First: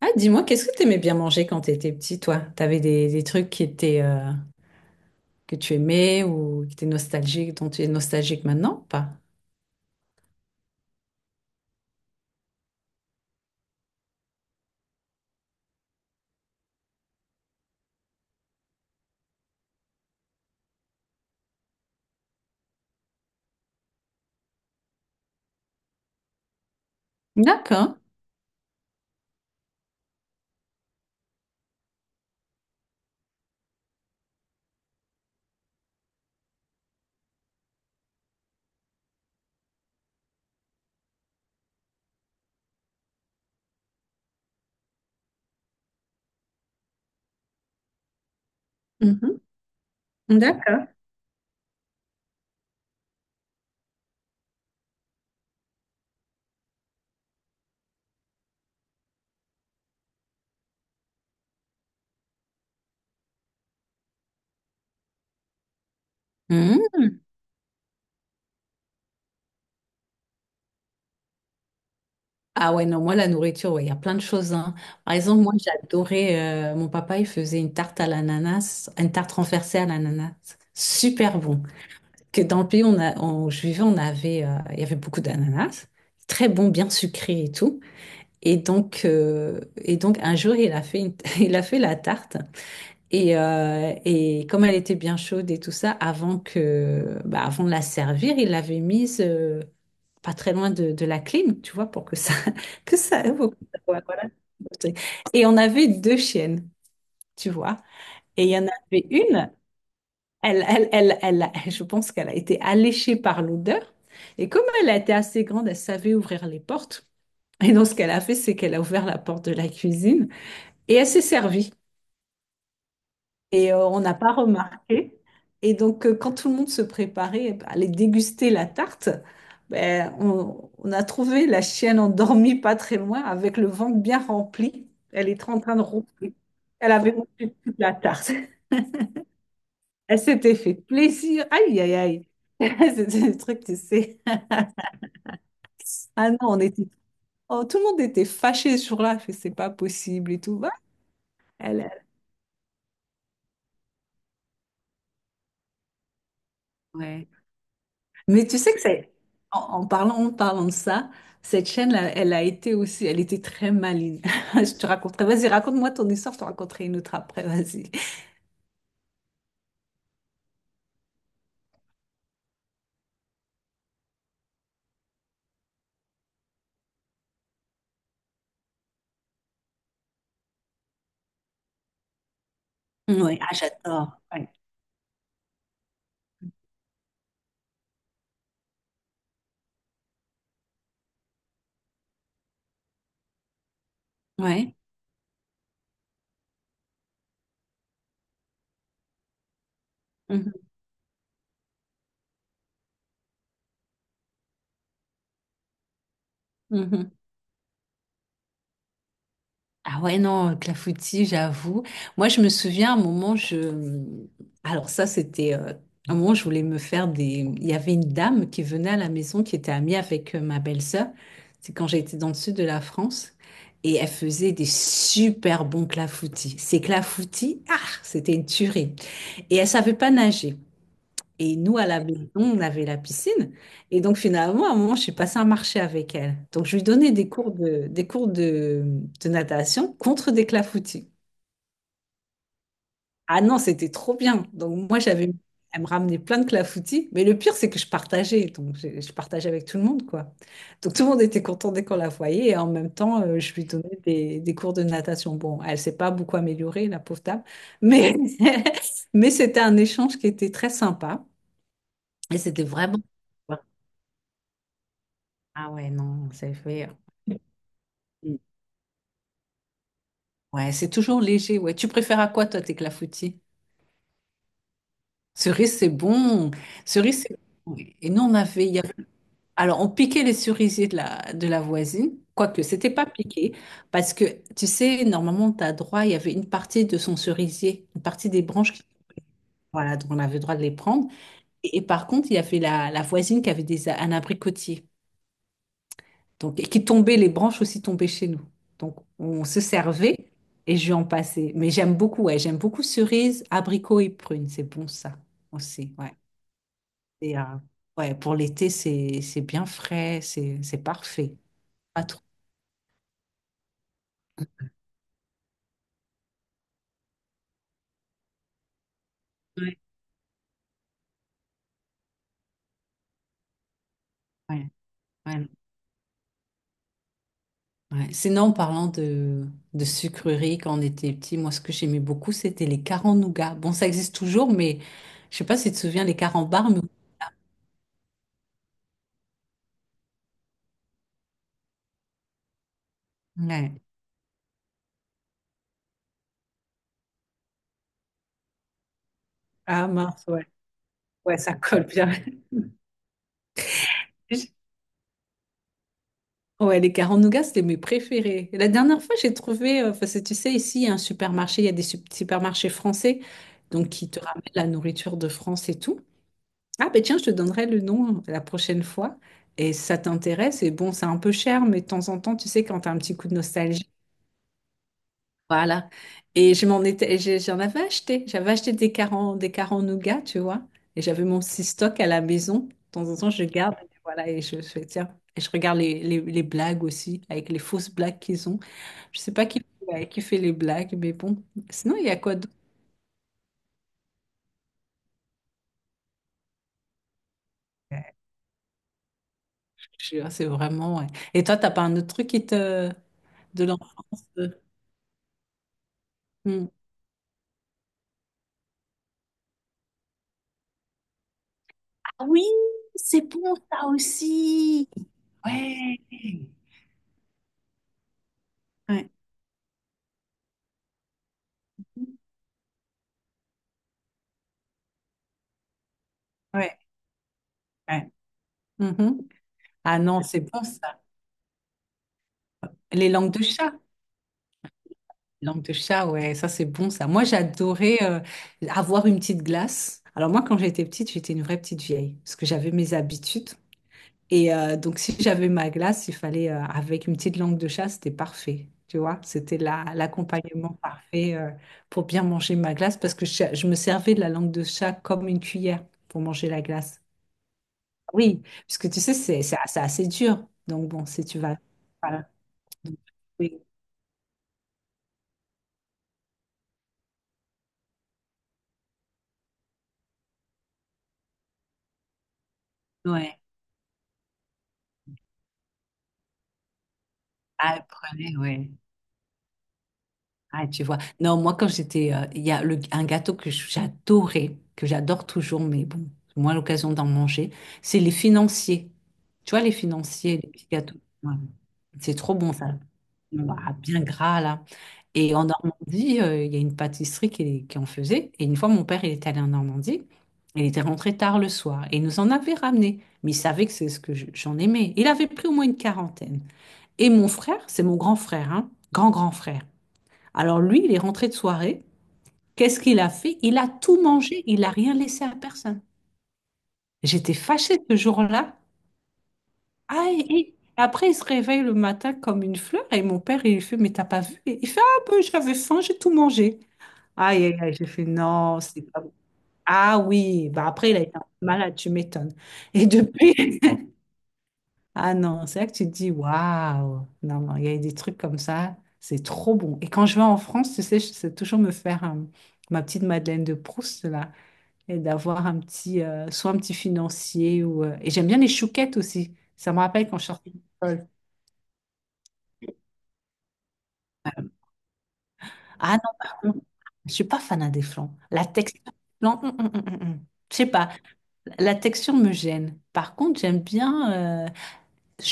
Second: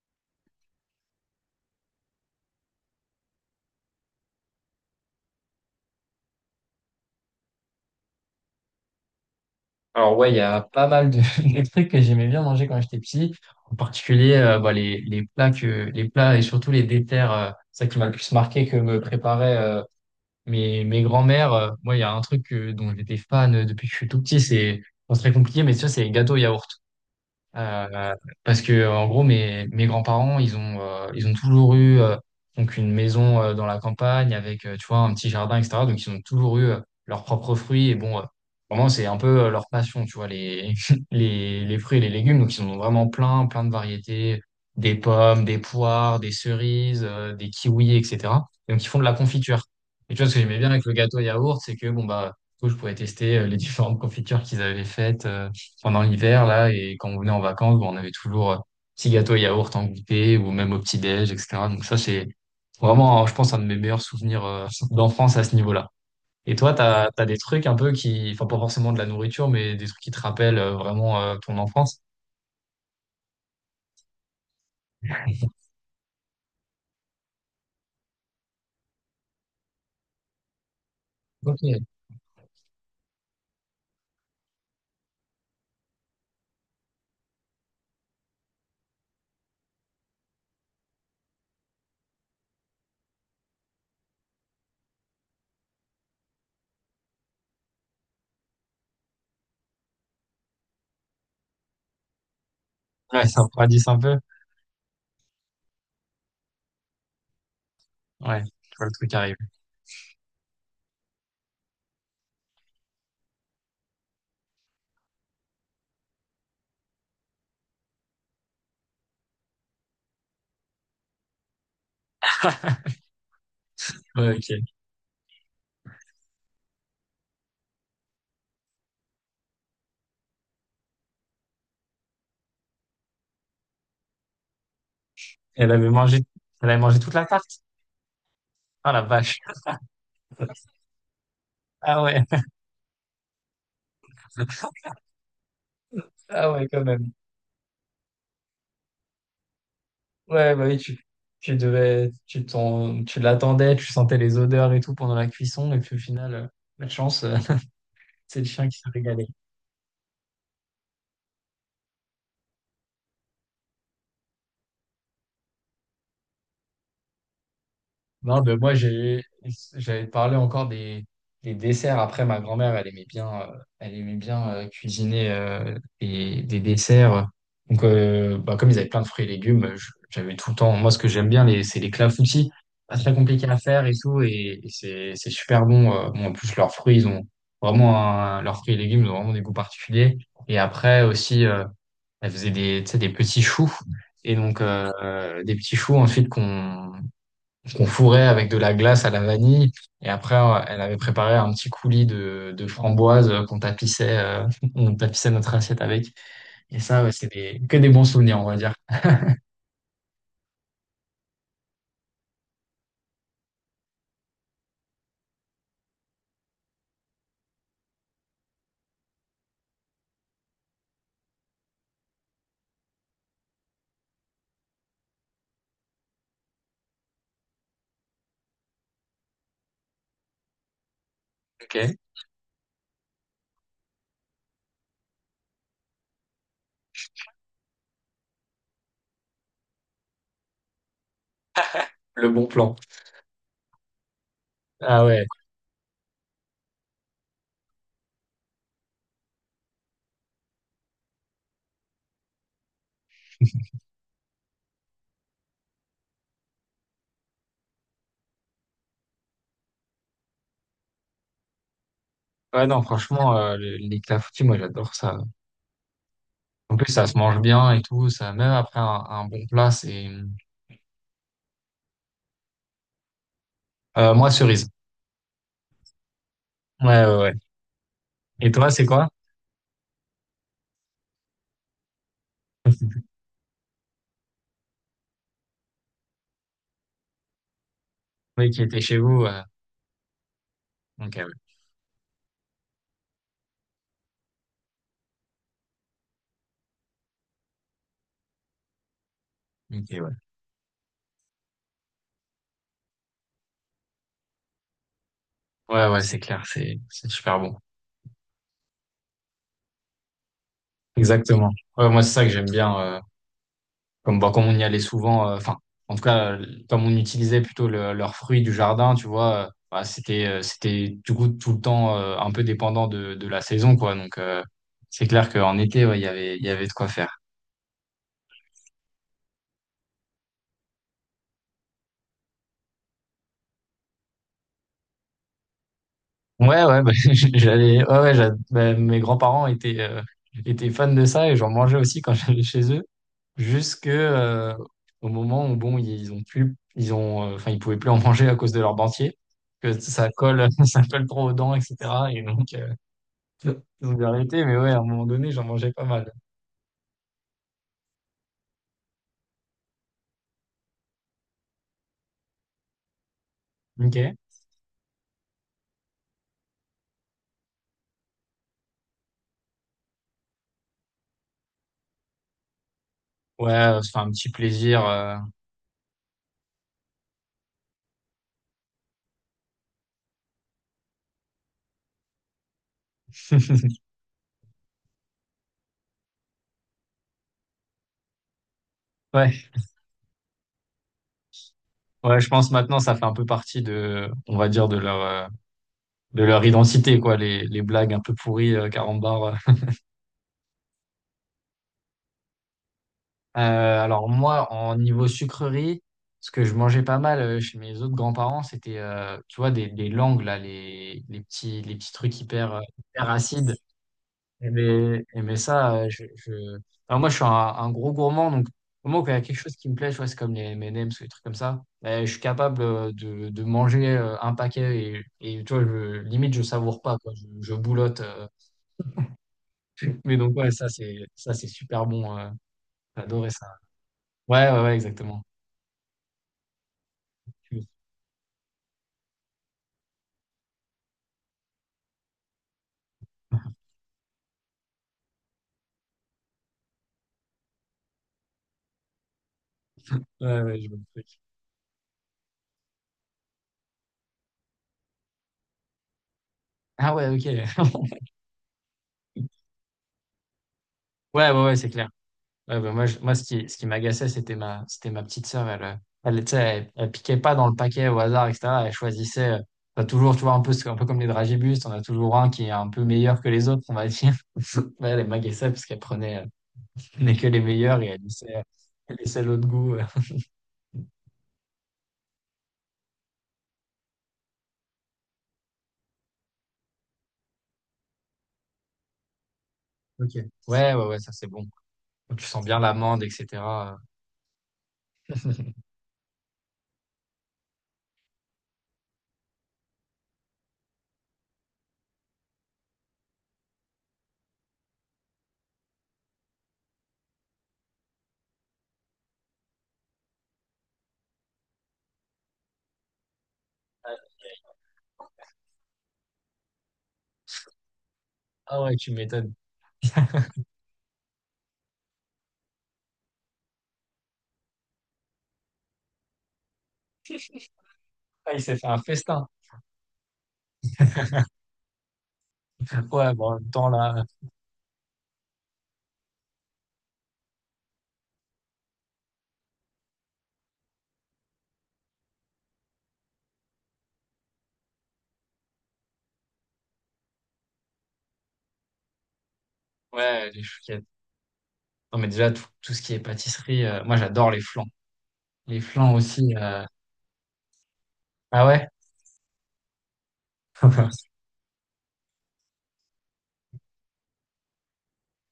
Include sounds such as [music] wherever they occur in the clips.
Ah, dis-moi, qu'est-ce que t'aimais bien manger quand t'étais petit, toi? T'avais des trucs qui étaient, que tu aimais ou qui étaient nostalgiques, dont tu es nostalgique maintenant ou pas? Alors ouais, il y a pas mal [laughs] de trucs que j'aimais bien manger quand j'étais petit. En particulier, bah, les plats et surtout les déterres, ça qui m'a le plus marqué que me préparaient mes grands-mères. Moi, il y a un truc dont j'étais fan depuis que je suis tout petit, c'est, bon, c'est très compliqué, mais ça, c'est les gâteaux yaourt. D'accord. Euh, parce que en gros mes grands-parents, ils ont toujours eu donc une maison dans la campagne avec, tu vois, un petit jardin, etc. Donc ils ont toujours eu leurs propres fruits. Et bon, vraiment c'est un peu leur passion, tu vois, les [laughs] les fruits et les légumes. Donc ils en ont vraiment plein plein de variétés: des pommes, des poires, des cerises, des kiwis, etc. Donc ils font de la Mhm. confiture. Et tu vois, ce que j'aimais bien avec D'accord. le gâteau yaourt, c'est que bon bah, du coup, je pouvais tester les différentes confitures qu'ils avaient faites pendant l'hiver, là. Et quand on venait en vacances, bon, on avait toujours petit gâteau et yaourt en goûter, ou même au petit-déj, etc. Donc ça, c'est vraiment, je pense, un de mes meilleurs souvenirs d'enfance à ce niveau-là. Et toi, Mhm. t'as des trucs un peu qui, enfin, pas forcément de la nourriture, mais des trucs qui te rappellent vraiment ton enfance? Ah ouais, non, moi, la nourriture, ouais, il y a plein de choses, hein. Par exemple, moi, j'adorais, mon papa, il faisait une tarte à l'ananas, une tarte renversée à l'ananas. Super bon. Ok. Que dans le pays on a, où je vivais, on avait, il y avait beaucoup d'ananas. Très bon, bien sucré et tout. Et donc un jour, il a fait, une- [laughs] il a fait la tarte. Et comme elle était bien chaude et tout ça, avant de la servir, il l'avait mise pas très loin de la clim, tu vois, [laughs] que ça, Ouais, ça me pour que ça- radisse un voilà. peu. Voilà. Et on avait deux chiennes, tu vois. Ouais, Et il y en je vois le avait truc arrive. une, [laughs] je pense qu'elle a été alléchée par l'odeur. Et comme elle a été assez grande, elle savait ouvrir les portes. Et donc, ce qu'elle a fait, c'est qu'elle a ouvert la porte de la cuisine. Et elle s'est servie. Et on n'a pas Ouais, ok. remarqué. Et donc, quand tout le monde se préparait à aller déguster la tarte, on a trouvé la chienne endormie pas très loin, avec le ventre bien rempli. Elle était en Elle train de avait mangé, ronfler. elle avait Elle mangé avait toute la mangé tarte? toute la tarte. Ah la vache. Elle s'était fait [laughs] plaisir. Aïe, aïe, Ah ouais. aïe. [laughs] C'était le truc, tu sais. Ah non, Ah on ouais, quand était... même. Oh, tout le monde était fâché sur là. Fait, c'est pas possible et Ouais, tout. bah Bah, oui, tu elle, elle- devais, tu l'attendais, tu sentais les odeurs et tout pendant la cuisson, et puis au final, pas de chance, Ouais. [laughs] C'est le Mais tu chien sais qui que s'est c'est, régalé. En parlant de ça, cette chaîne-là, elle a été aussi, elle était très maligne. [laughs] Je te raconterai, vas-y, raconte-moi ton histoire, je te raconterai une autre après, vas-y. Non, ben moi, j'avais parlé encore des desserts. Après, ma grand-mère, elle aimait bien, cuisiner des desserts. Donc, bah, comme ils avaient plein de fruits et légumes, j'avais tout le temps. Moi, ce que j'aime bien, c'est les clafoutis. Pas très Oui, compliqué ah, à faire et j'adore. tout. Ouais. Et c'est super bon. Bon, en plus, leurs fruits, ils ont leurs fruits et légumes, ils ont vraiment des goûts particuliers. Et après aussi, elle faisait tu sais, des petits choux. Et donc, Ouais. Des petits choux ensuite qu'on fourrait avec de la glace à la vanille. Et après, Mhm. Elle avait préparé un petit coulis de framboises, [laughs] on tapissait notre assiette avec. Et ça, Mhm. ouais, c'est que des bons souvenirs, on va dire. Ah ouais, non, clafoutis, j'avoue. Moi, je me souviens, à un moment, je... Alors ça, c'était... un moment, je voulais me faire des... Il y avait une dame qui venait à la maison, qui était amie avec ma belle-sœur. C'est quand j'étais dans le sud de la France. Et elle faisait des super bons clafoutis. Ces clafoutis, ah, c'était une tuerie. Et elle savait pas nager. Et Ok, nous, à la maison, on avait la piscine. Et donc, finalement, à un moment, je suis passée un marché avec elle. Donc, je lui donnais de natation contre des clafoutis. le bon plan. Ah non, c'était trop bien. Donc, moi, Ah ouais. j'avais, elle me ramenait plein de clafoutis. Mais le pire, c'est que je partageais. Donc, je partageais avec tout le monde, quoi. Donc, tout le monde était content dès qu'on la voyait. Et en même temps, je lui donnais des cours de natation. Bon, elle s'est pas beaucoup améliorée, la pauvre dame. Mais, [laughs] mais c'était un échange qui était très sympa. Et c'était Ouais, non, vraiment. franchement, les clafoutis, moi, j'adore ça. Ah ouais, non, c'est En fait. plus, ça se mange bien et tout. Ça, Mm. même après un bon plat, c'est, Ouais, c'est toujours léger. Ouais. Tu préfères à quoi, toi, tes clafoutis? Moi, cerise. Cerise, c'est bon. Ouais, ouais, Cerise, ouais. c'est bon. Oui. Et nous, Et toi, il y c'est avait- quoi? Alors, on piquait les cerisiers de la voisine, quoique c'était pas [laughs] piqué, parce que, tu sais, normalement, tu as droit, il y avait une partie de son cerisier, une partie des Oui, qui branches, était qui- chez vous. Voilà, donc on avait le droit de les prendre. Ok, ouais. Et par contre, il y avait la voisine qui avait un abricotier. Donc, et qui tombaient, les branches aussi tombaient chez nous. Donc, on se Ok, ouais. servait et je lui en passais. Mais j'aime beaucoup, ouais, j'aime beaucoup cerises, abricots et prunes. C'est bon, ça Ouais, aussi, ouais, ouais. c'est clair, c'est super Et, bon. ouais, pour l'été, c'est bien frais, c'est parfait. Exactement. Ouais, moi, Pas c'est trop. ça que j'aime bien. Comme, bah, comme on y allait souvent, enfin, en tout cas, comme on utilisait plutôt leurs fruits du jardin, tu vois, Ouais, bah, c'était du coup tout le temps un peu dépendant de la saison, quoi. Donc, ouais, c'est clair ouais, qu'en été, ouais, il y avait de quoi faire. ouais. Sinon, de sucreries, quand on était petit, moi, ce que j'aimais beaucoup, c'était les carambars. Bon, ça existe toujours, mais je sais pas si tu te souviens, les Ouais, carambars, mais... ouais, bah, [laughs] ouais, ouais, bah, mes grands-parents étaient, étaient fans de ça et j'en mangeais aussi quand [laughs] j'allais chez eux, Ouais. jusque, au moment où, bon, ils ont, enfin, ils pouvaient plus en [laughs] manger à cause de leur dentier, que Ah ça mince, ouais. colle, [laughs] ça colle trop aux Ouais, ça dents, colle bien. etc. Et donc, vous arrêtez, mais [laughs] ouais, à un moment donné, j'en mangeais pas mal. Ouais, les carrés en nougat, c'était mes préférés. Et la dernière fois, j'ai trouvé, parce que tu sais, ici, il y a un supermarché, il y a supermarchés français, donc Ok. qui te ramènent la nourriture de France et tout. Ah, ben tiens, je te donnerai le nom hein, la prochaine fois. Et si ça t'intéresse, et bon, c'est un peu cher, mais de temps en temps, tu sais, quand t'as un petit coup de Ouais, nostalgie, c'est un petit plaisir. voilà. Et je m'en étais, j'en avais acheté. J'avais acheté des carants nougat, tu vois. Et j'avais mon six stock à la maison. De temps en temps, je garde. [laughs] Voilà, et je fais, tiens. Et je regarde les blagues aussi, avec les fausses blagues qu'ils ont. Je Ouais, sais pas qui, ouais, qui fait les blagues, mais bon. Sinon, il y a ouais, je quoi pense d'autre? maintenant ça fait un peu partie de, on va dire, de leur identité quoi, les blagues un peu Ouais, pourries carambar. C'est vraiment. Ouais. Et toi, t'as pas un autre truc qui te Euh, de alors l'enfance? Euh, moi, en niveau sucrerie, ce que je hmm. mangeais pas mal chez mes autres grands-parents, c'était, tu vois, des langues là, les petits trucs Ah oui, hyper, hyper c'est acides. bon, ça Eh aussi. ben, eh ben ça, Ouais. Alors moi, je suis un gros gourmand. Donc au moment où Ouais, il y a quelque chose qui me plaît, je vois, c'est comme les M&M's ou des trucs comme ça, eh, je suis capable de manger un paquet. Et tu vois, limite, je ouais, savoure pas, quoi, je boulotte. ouais. euh. Ah Mais non, donc, c'est ouais, bon ça, ça. C'est super bon. J'ai Les adoré langues de ça. chat. Ouais, ouais, ouais, exactement. Langues de chat, ouais, ça c'est bon ça. Moi, Ouais, j'adorais avoir une petite glace. Alors moi, quand j'étais petite, j'étais une vraie petite vieille, parce que j'avais mes habitudes. Et donc, si j'avais ma glace, il fallait, avec une petite langue de chat, c'était parfait. Tu vois, c'était ouais, je l'accompagnement vois le truc. parfait pour bien manger ma glace, parce que je me servais de la langue de chat comme une cuillère pour manger la Ah glace. ouais, ok. [laughs] Oui, parce que tu sais, c'est assez, assez dur. Donc bon, si Ouais, tu ouais, ouais, vas... c'est clair. Voilà. Ouais, bah, moi, Donc, moi, ce oui. qui m'agaçait, c'était ma petite sœur. Elle, tu sais, elle piquait pas dans le paquet au hasard, etc. Elle choisissait, t'as toujours, tu vois, un peu comme les dragibus, t'en as toujours un qui est un peu meilleur que Ouais. les autres, on va dire. [laughs] Ouais, elle m'agaçait parce qu'elle prenait, prenait que les Ah, meilleurs, et elle elle prenait, laissait, ouais. elle laissait l'autre goût. [laughs] Ah, tu vois. Non, moi, quand j'étais, il y a un gâteau que j'adorais, que j'adore toujours, mais bon, moins l'occasion d'en manger, c'est les financiers. Tu vois, les Ok. financiers, les petits Ouais, ouais, gâteaux. ouais, ça c'est Ouais. bon. C'est Tu trop sens bon, bien ça. l'amande, Ah, etc. bien gras, là. Et en [laughs] Normandie, il y a une pâtisserie qui en faisait. Et une fois, mon père, il est allé en Normandie. Il était rentré tard le soir et il nous en avait ramené. Mais il savait que c'est ce que j'en aimais. Il avait pris au moins une quarantaine. Et mon frère, c'est mon grand frère, hein, grand grand frère. Alors lui, il est rentré de soirée. Qu'est-ce qu'il a fait? Il a tout mangé, il n'a rien laissé à personne. J'étais fâchée ce jour-là. Ah ouais, tu m'étonnes. Ah, et après, il se réveille le matin comme une fleur et mon père, il lui fait, mais t'as pas vu? Et il fait, ah ben, j'avais faim, j'ai tout mangé. Aïe, aïe, aïe, j'ai fait, Ah, il s'est non, fait un c'est pas bon. festin. Ah oui, bah après, il a été malade, tu m'étonnes. Et [laughs] Ouais, bon, en même depuis, temps, [laughs] là. ah non, c'est là que tu te dis, waouh, non, non, il y a des trucs comme ça, c'est trop bon. Et quand je vais en France, tu sais, je sais toujours me faire ma petite Madeleine de Proust, là, et d'avoir un petit, soit un petit financier, ou, et j'aime bien les chouquettes aussi. Ça me rappelle quand je Ouais, les sortais de chouquettes. l'école. Non, mais déjà, tout, tout ce qui est pâtisserie, moi, j'adore les flancs. Les flancs Ah non, aussi. par contre, euh, je suis pas fan des flancs. La Ah ouais? texture, non, hum. Je sais pas, [laughs] la texture me gêne. Par contre, j'aime bien. euh,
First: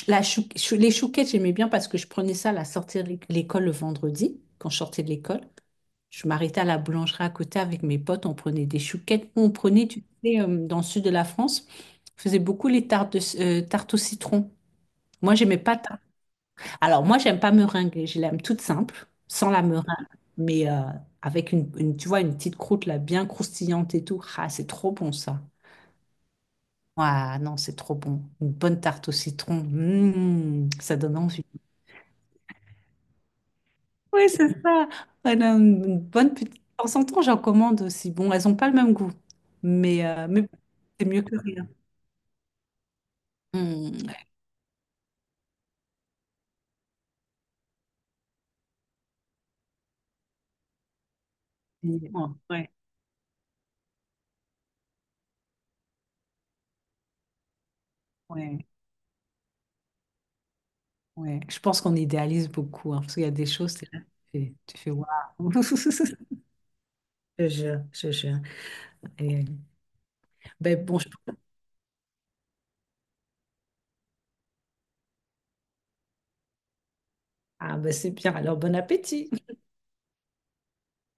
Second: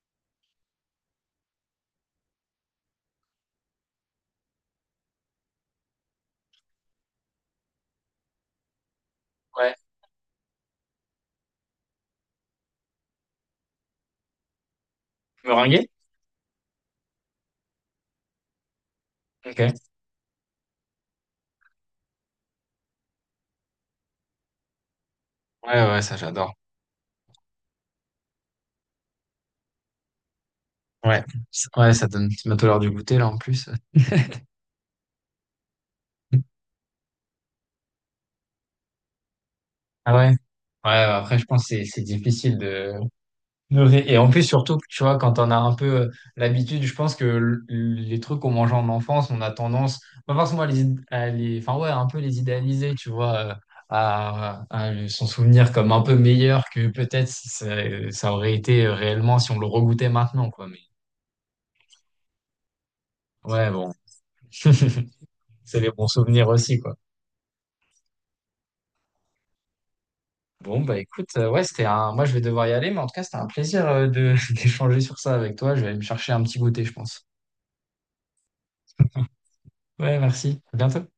Les chouquettes, j'aimais bien parce que je prenais ça à la sortie de l'école le vendredi, quand je sortais de l'école. Je m'arrêtais à la boulangerie à côté avec mes potes, on prenait des chouquettes. On Ouais. prenait, tu sais, dans le sud de la France, on faisait beaucoup les tartes, tartes au citron. Moi, j'aimais pas. Meringué? Tarte- Alors, moi, j'aime pas meringue, je l'aime toute simple, sans Ok. la Ouais, meringue, mais avec tu vois, une petite croûte là, bien croustillante et tout. Ah, c'est trop bon ça. ouais, ça j'adore. Ah non, c'est trop bon. Une bonne tarte au citron, mm, ça donne Ouais. envie. Ouais, ça donne bientôt l'heure du goûter là en plus. Oui, c'est ça. Elle a une bonne petite... De [laughs] temps en temps, j'en commande aussi. Bon, elles n'ont pas le même goût, Ah ouais? Ouais, mais c'est bah, mieux que après je pense rien. que c'est difficile de... Hmm, Et en plus surtout, tu vois, quand on a un peu l'habitude, je pense que les trucs qu'on mangeait en enfance, on a tendance, pas forcément à les... Enfin ouais, un peu les effectivement. Ouais, idéaliser, tu vois, s'en souvenir comme un peu meilleur que peut-être ça, ça aurait ouais, été réellement si on le regoûtait maintenant, quoi. Mais ouais. Je pense qu'on idéalise beaucoup, hein, parce qu'il y a des ouais, choses, t'es bon. là, tu fais [laughs] waouh. C'est les bons [laughs] souvenirs aussi, quoi. Je te jure, je te jure. Et, Bon, ben, bah bon, écoute, ouais, c'était un... Moi, je vais devoir y aller, mais en tout cas, c'était un plaisir de [laughs] d'échanger sur ça avec toi. Je vais aller me chercher un petit goûter, je pense. ah, ben, c'est bien. Alors, bon appétit. Ouais, merci. À bientôt.